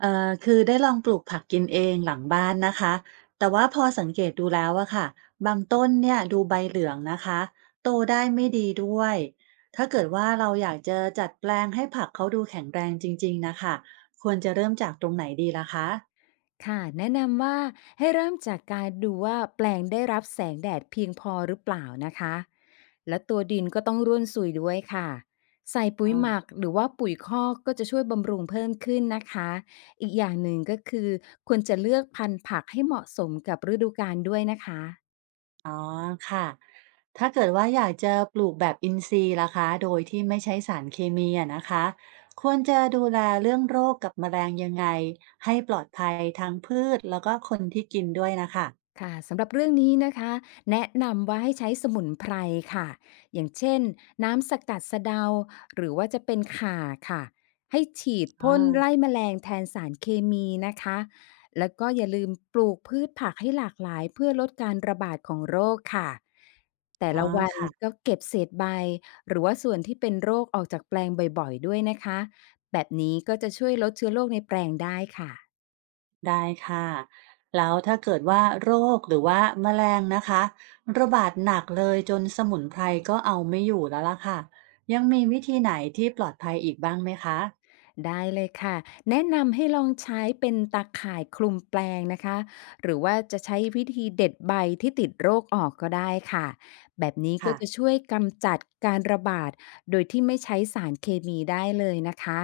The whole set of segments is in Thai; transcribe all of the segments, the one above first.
คือได้ลองปลูกผักกินเองหลังบ้านนะคะแต่ว่าพอสังเกตดูแล้วอะค่ะบางต้นเนี่ยดูใบเหลืองนะคะโตได้ไม่ดีด้วยถ้าเกิดว่าเราอยากจะจัดแปลงให้ผักเขาดูแข็งแรงจริงๆนะคะควรจะเริ่มจากตรงไหนดีล่ะคะค่ะแนะนำว่าให้เริ่มจากการดูว่าแปลงได้รับแสงแดดเพียงพอหรือเปล่านะคะและตัวดินก็ต้องร่วนสุยด้วยค่ะใส่ปุ๋ยหอา มักหรือว่าปุ๋ยคอกก็จะช่วยบำรุงเพิ่มขึ้นนะคะอีกอย่างหนึ่งก็คือควรจะเลือกพันธุ์ผักให้เหมาะสมกับฤดูกาลด้วยนะคะ อ๋อค่ะถ้าเกิดว่าอยากจะปลูกแบบอินทรีย์ล่ะคะโดยที่ไม่ใช้สารเคมีอะนะคะควรจะดูแลเรื่องโรคกับแมลงยังไงให้ปลอดภัยทั้งพืชแล้วก็คนที่กินด้วยนะคะค่ะสำหรับเรื่องนี้นะคะแนะนำว่าให้ใช้สมุนไพรค่ะอย่างเช่นน้ำสกัดสะเดาหรือว่าจะเป็นข่าค่ะให้ฉีดอ๋อพ่นไล่แมลงแทนสารเคมีนะคะแล้วก็อย่าลืมปลูกพืชผักให้หลากหลายเพื่อลดการระบาดของโรคค่ะแต่อ๋อละวันค่ะก็เก็บเศษใบหรือว่าส่วนที่เป็นโรคออกจากแปลงบ่อยๆด้วยนะคะแบบนี้ก็จะช่วยลดเชื้อโรคในแปลงได้ค่ะ ได้ค่ะ แล้วถ้าเกิดว่าโรคหรือว่าแมลงนะคะระบาดหนักเลยจนสมุนไพรก็เอาไม่อยู่แล้วล่ะค่ะยังมีวิธีไหนที่ปลอดภัยอีกบ้างไหมคะได้เลยค่ะแนะนำให้ลองใช้เป็นตาข่ายคลุมแปลงนะคะหรือว่าจะใช้วิธีเด็ดใบที่ติดโรคออกก็ได้ค่ะแบบนี้ก็ค่ะจะช่วยกำจัดการระบาดโดยที่ไม่ใช้สารเคมีได้เลยนะคะ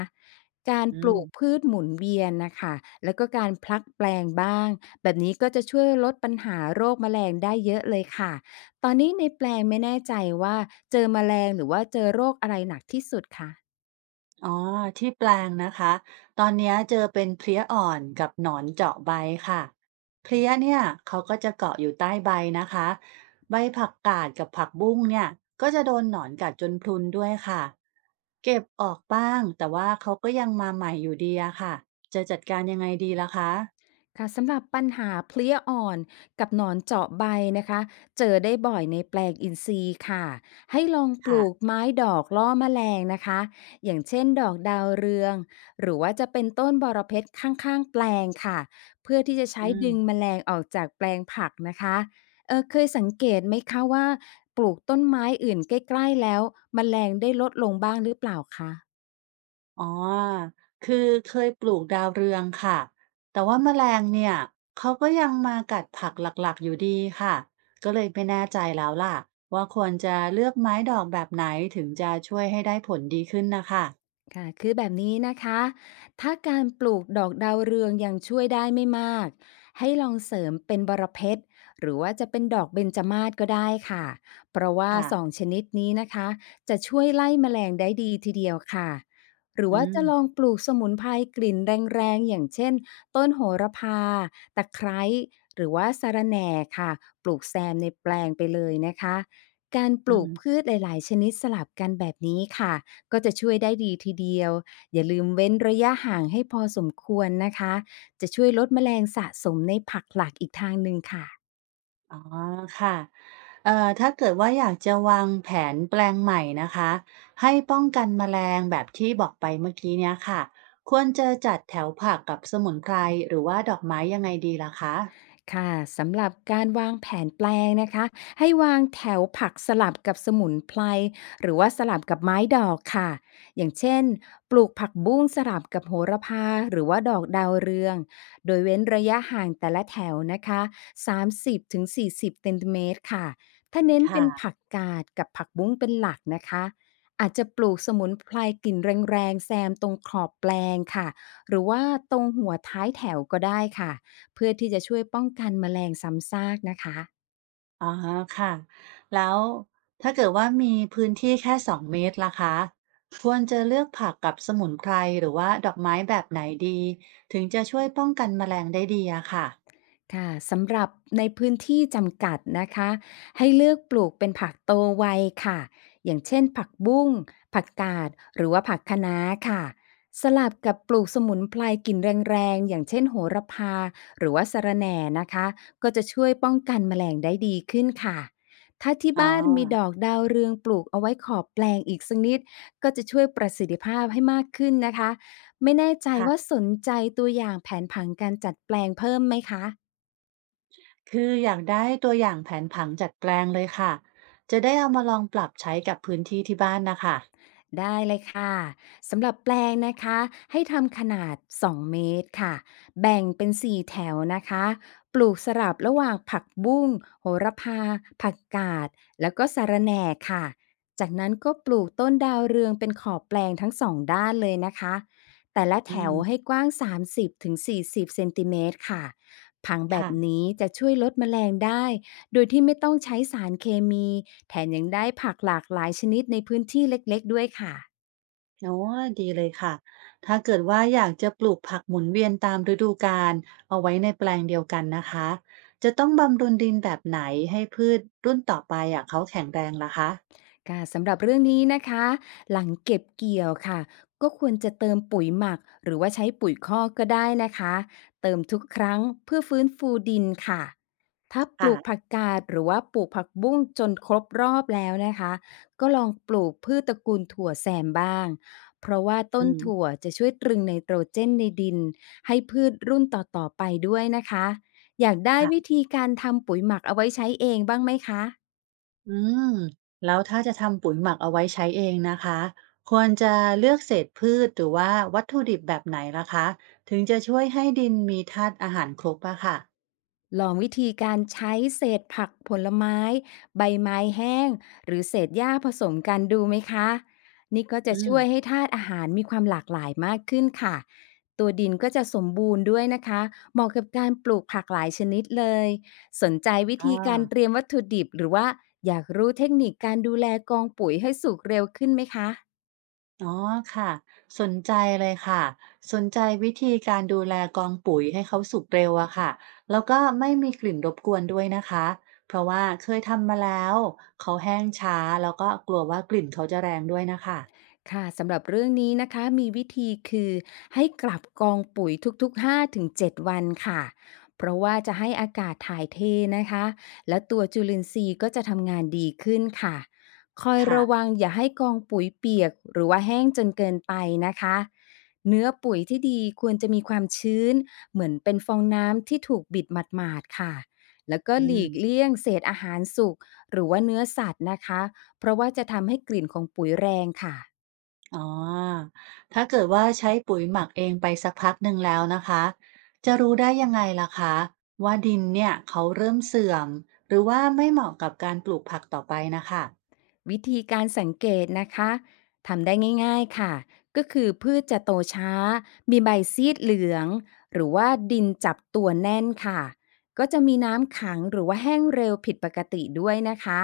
การอืปม ลูกพืชหมุนเวียนนะคะแล้วก็การพลักแปลงบ้างแบบนี้ก็จะช่วยลดปัญหาโรคแมลงได้เยอะเลยค่ะตอนนี้ในแปลงไม่แน่ใจว่าเจอแมลงหรือว่าเจอโรคอะไรหนักที่สุดคะ อ๋อที่แปลงนะคะตอนเนี้ยเจอเป็นเพลี้ยอ่อนกับหนอนเจาะใบค่ะเพลี้ยเนี่ยเขาก็จะเกาะอยู่ใต้ใบนะคะใบผักกาดกับผักบุ้งเนี่ยก็จะโดนหนอนกัดจนพรุนด้วยค่ะเก็บออกบ้างแต่ว่าเขาก็ยังมาใหม่อยู่ดีอะค่ะจะจัดการยังไงดีล่ะคะค่ะสำหรับปัญหาเพลี้ยอ่อนกับหนอนเจาะใบนะคะเจอได้บ่อยในแปลงอินทรีย์ค่ะ ให้ลองปลูกค่ะไม้ดอกล่อแมลงนะคะอย่างเช่นดอกดาวเรือง หรือว่าจะเป็นต้นบอระเพ็ดข้างๆแปลงค่ะ เพื่อที่จะใช้อืม ดึงแมลงออกจากแปลงผักนะคะเออเคยสังเกตไหมคะว่าปลูกต้นไม้อื่นใกล้ๆแล้วแมลงได้ลดลงบ้างหรือเปล่าคะ อ๋อ คือเคยปลูกดาวเรืองค่ะ แต่ว่าแมลงเนี่ยเขาก็ยังมากัดผักหลักๆอยู่ดีค่ะ ก็เลยไม่แน่ใจแล้วล่ะว่าควรจะเลือกไม้ดอกแบบไหนถึงจะช่วยให้ได้ผลดีขึ้นนะคะค่ะ คือแบบนี้นะคะ ถ้าการปลูกดอกดาวเรืองยังช่วยได้ไม่มาก ให้ลองเสริมเป็นบรเพชรหรือว่าจะเป็นดอกเบญจมาศก็ได้ค่ะเพราะว่าค่ะ2 ชนิดนี้นะคะ จะช่วยไล่แมลงได้ดีทีเดียวค่ะ หรืออืว่ามจะลองปลูกสมุนไพรกลิ่นแรงๆอย่างเช่นต้นโหระพาตะไคร้หรือว่าสะระแหน่ค่ะปลูกแซมในแปลงไปเลยนะคะการปอืลูม กพืชหลายๆชนิดสลับกันแบบนี้ค่ะ ก็จะช่วยได้ดีทีเดียว อย่าลืมเว้นระยะห่างให้พอสมควรนะคะ จะช่วยลดแมลงสะสมในผักหลักอีกทางหนึ่งค่ะ อ๋อค่ะถ้าเกิดว่าอยากจะวางแผนแปลงใหม่นะคะ ให้ป้องกันแมลงแบบที่บอกไปเมื่อกี้เนี้ยค่ะ ควรจะจัดแถวผักกับสมุนไพรหรือว่าดอกไม้ยังไงดีล่ะคะค่ะสำหรับการวางแผนแปลงนะคะให้วางแถวผักสลับกับสมุนไพรหรือว่าสลับกับไม้ดอกค่ะอย่างเช่นปลูกผักบุ้งสลับกับโหระพาหรือว่าดอกดาวเรืองโดยเว้นระยะห่างแต่ละแถวนะคะ3 0ิบถึงสี่สิบเซนติเมตรค่ะถ้าเน้นคเป็นผั่ะ กกาดกับผักบุ้งเป็นหลักนะคะอาจจะปลูกสมุนไพรกลิ่นแรงๆแซมตรงขอบแปลงค่ะหรือว่าตรงหัวท้ายแถวก็ได้ค่ะ เพื่อที่จะช่วยป้องกันแมลงซ้ำซากนะคะ อ๋อค่ะแล้วถ้าเกิดว่ามีพื้นที่แค่2 เมตรล่ะคะควรจะเลือกผักกับสมุนไพรหรือว่าดอกไม้แบบไหนดีถึงจะช่วยป้องกันแมลงได้ดีอะค่ะค่ะสำหรับในพื้นที่จำกัดนะคะให้เลือกปลูกเป็นผักโตไวค่ะอย่างเช่นผักบุ้งผักกาดหรือว่าผักคะน้าค่ะสลับกับปลูกสมุนไพรกลิ่นแรงๆอย่างเช่นโหระพาหรือว่าสะระแหน่นะคะก็จะช่วยป้องกันแมลงได้ดีขึ้นค่ะถ้าที่อ๋อบ้านมีดอกดาวเรืองปลูกเอาไว้ขอบแปลงอีกสักนิดก็จะช่วยประสิทธิภาพให้มากขึ้นนะคะไม่แน่ใจว่าค่ะสนใจตัวอย่างแผนผังการจัดแปลงเพิ่มไหมคะ คืออยากได้ตัวอย่างแผนผังจัดแปลงเลยค่ะจะได้เอามาลองปรับใช้กับพื้นที่ที่บ้านนะคะได้เลยค่ะสำหรับแปลงนะคะให้ทำขนาด 2 เมตรค่ะแบ่งเป็น 4 แถวนะคะปลูกสลับระหว่างผักบุ้งโหระพาผักกาดแล้วก็สะระแหน่ค่ะจากนั้นก็ปลูกต้นดาวเรืองเป็นขอบแปลงทั้ง2 ด้านเลยนะคะแต่ละแถอืวมให้กว้าง 30-40 เซนติเมตรค่ะผังแบบค่ะ นี้จะช่วยลดแมลงได้ โดยที่ไม่ต้องใช้สารเคมี แถมยังได้ผักหลากหลายชนิดในพื้นที่เล็กๆด้วยค่ะ อ๋อดีเลยค่ะถ้าเกิดว่าอยากจะปลูกผักหมุนเวียนตามฤดูกาลเอาไว้ในแปลงเดียวกันนะคะจะต้องบำรุงดินแบบไหนให้พืชรุ่นต่อไปอะเขาแข็งแรงล่ะคะค่ะสำหรับเรื่องนี้นะคะหลังเก็บเกี่ยวค่ะก็ควรจะเติมปุ๋ยหมักหรือว่าใช้ปุ๋ยคอกก็ได้นะคะเติมทุกครั้งเพื่อฟื้นฟูดินค่ะถ้าปลูกผักค่ะกาดหรือว่าปลูกผักบุ้งจนครบรอบแล้วนะคะก็ลองปลูกพืชตระกูลถั่วแซมบ้างเพราะว่าอืต้นมถั่วจะช่วยตรึงไนโตรเจนในดินให้พืชรุ่นต่อๆไปด้วยนะคะอยากได้วิค่ะธีการทำปุ๋ยหมักเอาไว้ใช้เองบ้างไหมคะ อืมแล้วถ้าจะทำปุ๋ยหมักเอาไว้ใช้เองนะคะควรจะเลือกเศษพืชหรือว่าวัตถุดิบแบบไหนล่ะคะถึงจะช่วยให้ดินมีธาตุอาหารครบอะค่ะลองวิธีการใช้เศษผักผลไม้ใบไม้แห้งหรือเศษหญ้าผสมกันดูไหมคะนี่ก็จะอืช่มวยให้ธาตุอาหารมีความหลากหลายมากขึ้นค่ะตัวดินก็จะสมบูรณ์ด้วยนะคะเหมาะกับการปลูกผักหลายชนิดเลยสนใจวิอา ธีการเตรียมวัตถุดิบหรือว่าอยากรู้เทคนิคการดูแลกองปุ๋ยให้สุกเร็วขึ้นไหมคะ อ๋อค่ะสนใจเลยค่ะสนใจวิธีการดูแลกองปุ๋ยให้เขาสุกเร็วอะค่ะแล้วก็ไม่มีกลิ่นรบกวนด้วยนะคะเพราะว่าเคยทำมาแล้วเขาแห้งช้าแล้วก็กลัวว่ากลิ่นเขาจะแรงด้วยนะคะค่ะสำหรับเรื่องนี้นะคะมีวิธีคือให้กลับกองปุ๋ยทุกๆ5-7วันค่ะเพราะว่าจะให้อากาศถ่ายเทนะคะและตัวจุลินทรีย์ก็จะทำงานดีขึ้นค่ะคอยระวัค่ะงอย่าให้กองปุ๋ยเปียกหรือว่าแห้งจนเกินไปนะคะเนื้อปุ๋ยที่ดีควรจะมีความชื้นเหมือนเป็นฟองน้ำที่ถูกบิดหมาดๆค่ะแล้วก็อืหลีกมเลี่ยงเศษอาหารสุกหรือว่าเนื้อสัตว์นะคะเพราะว่าจะทำให้กลิ่นของปุ๋ยแรงค่ะ อ๋อถ้าเกิดว่าใช้ปุ๋ยหมักเองไปสักพักหนึ่งแล้วนะคะจะรู้ได้ยังไงล่ะคะว่าดินเนี่ยเขาเริ่มเสื่อมหรือว่าไม่เหมาะกับการปลูกผักต่อไปนะคะวิธีการสังเกตนะคะทำได้ง่ายๆค่ะก็คือพืชจะโตช้ามีใบซีดเหลืองหรือว่าดินจับตัวแน่นค่ะก็จะมีน้ำขังหรือว่าแห้งเร็วผิดปกติด้วยนะคะ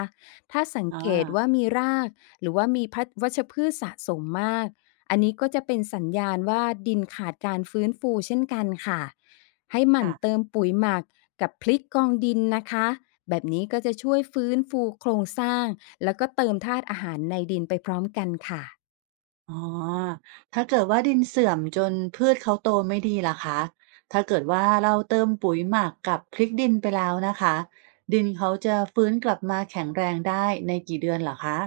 ถ้าสังอ่าเกตว่ามีรากหรือว่ามีพัดวัชพืชสะสมมากอันนี้ก็จะเป็นสัญญาณว่าดินขาดการฟื้นฟูเช่นกันค่ะให้หมั่นค่ะ เติมปุ๋ยหมักกับพลิกกองดินนะคะ แบบนี้ก็จะช่วยฟื้นฟูโครงสร้างแล้วก็เติมธาตุอาหารในดินไปพร้อมกันค่ะ อ๋อถ้าเกิดว่าดินเสื่อมจนพืชเขาโตไม่ดีล่ะคะ ถ้าเกิดว่าเราเติมปุ๋ยหมักกับพริกดินไปแล้วนะคะดินเขาจะฟื้นกลับมาแข็งแรงได้ในกี่เดือนเหรอคะ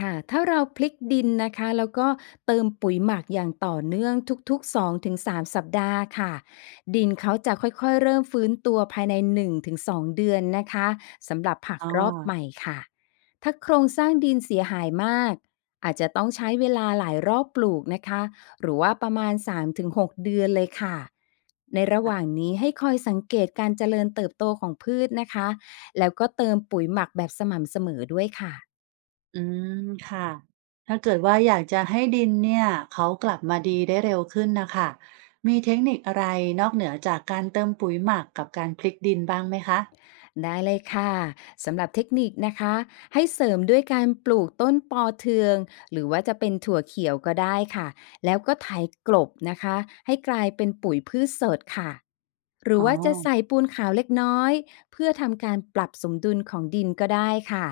ค่ะถ้าเราพลิกดินนะคะแล้วก็เติมปุ๋ยหมักอย่างต่อเนื่องทุกๆ2-3สามสัปดาห์ค่ะดินเขาจะค่อยๆเริ่มฟื้นตัวภายใน1-2เดือนนะคะสำหรับผักอ๋อรอบใหม่ค่ะถ้าโครงสร้างดินเสียหายมากอาจจะต้องใช้เวลาหลายรอบปลูกนะคะหรือว่าประมาณ3-6เดือนเลยค่ะในระหค่ะว่างนี้ให้คอยสังเกตการเจริญเติบโตของพืชนะคะแล้วก็เติมปุ๋ยหมักแบบสม่ำเสมอด้วยค่ะ อืมค่ะถ้าเกิดว่าอยากจะให้ดินเนี่ยเขากลับมาดีได้เร็วขึ้นนะคะมีเทคนิคอะไรนอกเหนือจากการเติมปุ๋ยหมักกับการพลิกดินบ้างไหมคะได้เลยค่ะสำหรับเทคนิคนะคะให้เสริมด้วยการปลูกต้นปอเทืองหรือว่าจะเป็นถั่วเขียวก็ได้ค่ะแล้วก็ไถกลบนะคะให้กลายเป็นปุ๋ยพืชสดค่ะหรืออ๋อว่าจะใส่ปูนขาวเล็กน้อยเพื่อทำการปรับสมดุลของดินก็ได้ค่ะ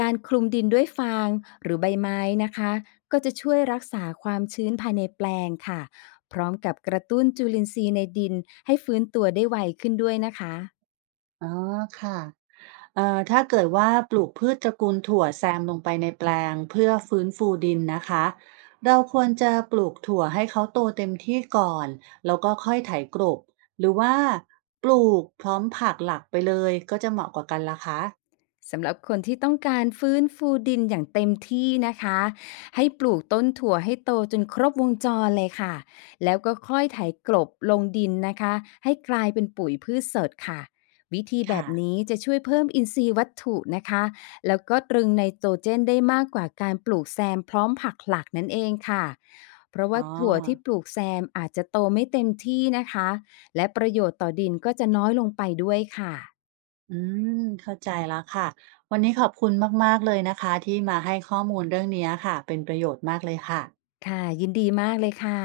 การคลุมดินด้วยฟางหรือใบไม้นะคะก็จะช่วยรักษาความชื้นภายในแปลงค่ะพร้อมกับกระตุ้นจุลินทรีย์ในดินให้ฟื้นตัวได้ไวขึ้นด้วยนะคะ อ๋อค่ะ ถ้าเกิดว่าปลูกพืชตระกูลถั่วแซมลงไปในแปลงเพื่อฟื้นฟูดินนะคะเราควรจะปลูกถั่วให้เขาโตเต็มที่ก่อนแล้วก็ค่อยไถกลบหรือว่าปลูกพร้อมผักหลักไปเลยก็จะเหมาะกว่ากันล่ะคะสำหรับคนที่ต้องการฟื้นฟูดินอย่างเต็มที่นะคะให้ปลูกต้นถั่วให้โตจนครบวงจรเลยค่ะแล้วก็ค่อยไถกลบลงดินนะคะให้กลายเป็นปุ๋ยพืชสดค่ะวิธีแบค่ะบนี้จะช่วยเพิ่มอินทรีย์วัตถุนะคะแล้วก็ตรึงไนโตรเจนได้มากกว่าการปลูกแซมพร้อมผักหลักนั่นเองค่ะเพราะอ๋อว่าถั่วที่ปลูกแซมอาจจะโตไม่เต็มที่นะคะและประโยชน์ต่อดินก็จะน้อยลงไปด้วยค่ะอืมเข้าใจแล้วค่ะวันนี้ขอบคุณมากๆเลยนะคะที่มาให้ข้อมูลเรื่องนี้ค่ะเป็นประโยชน์มากเลยค่ะค่ะยินดีมากเลยค่ะ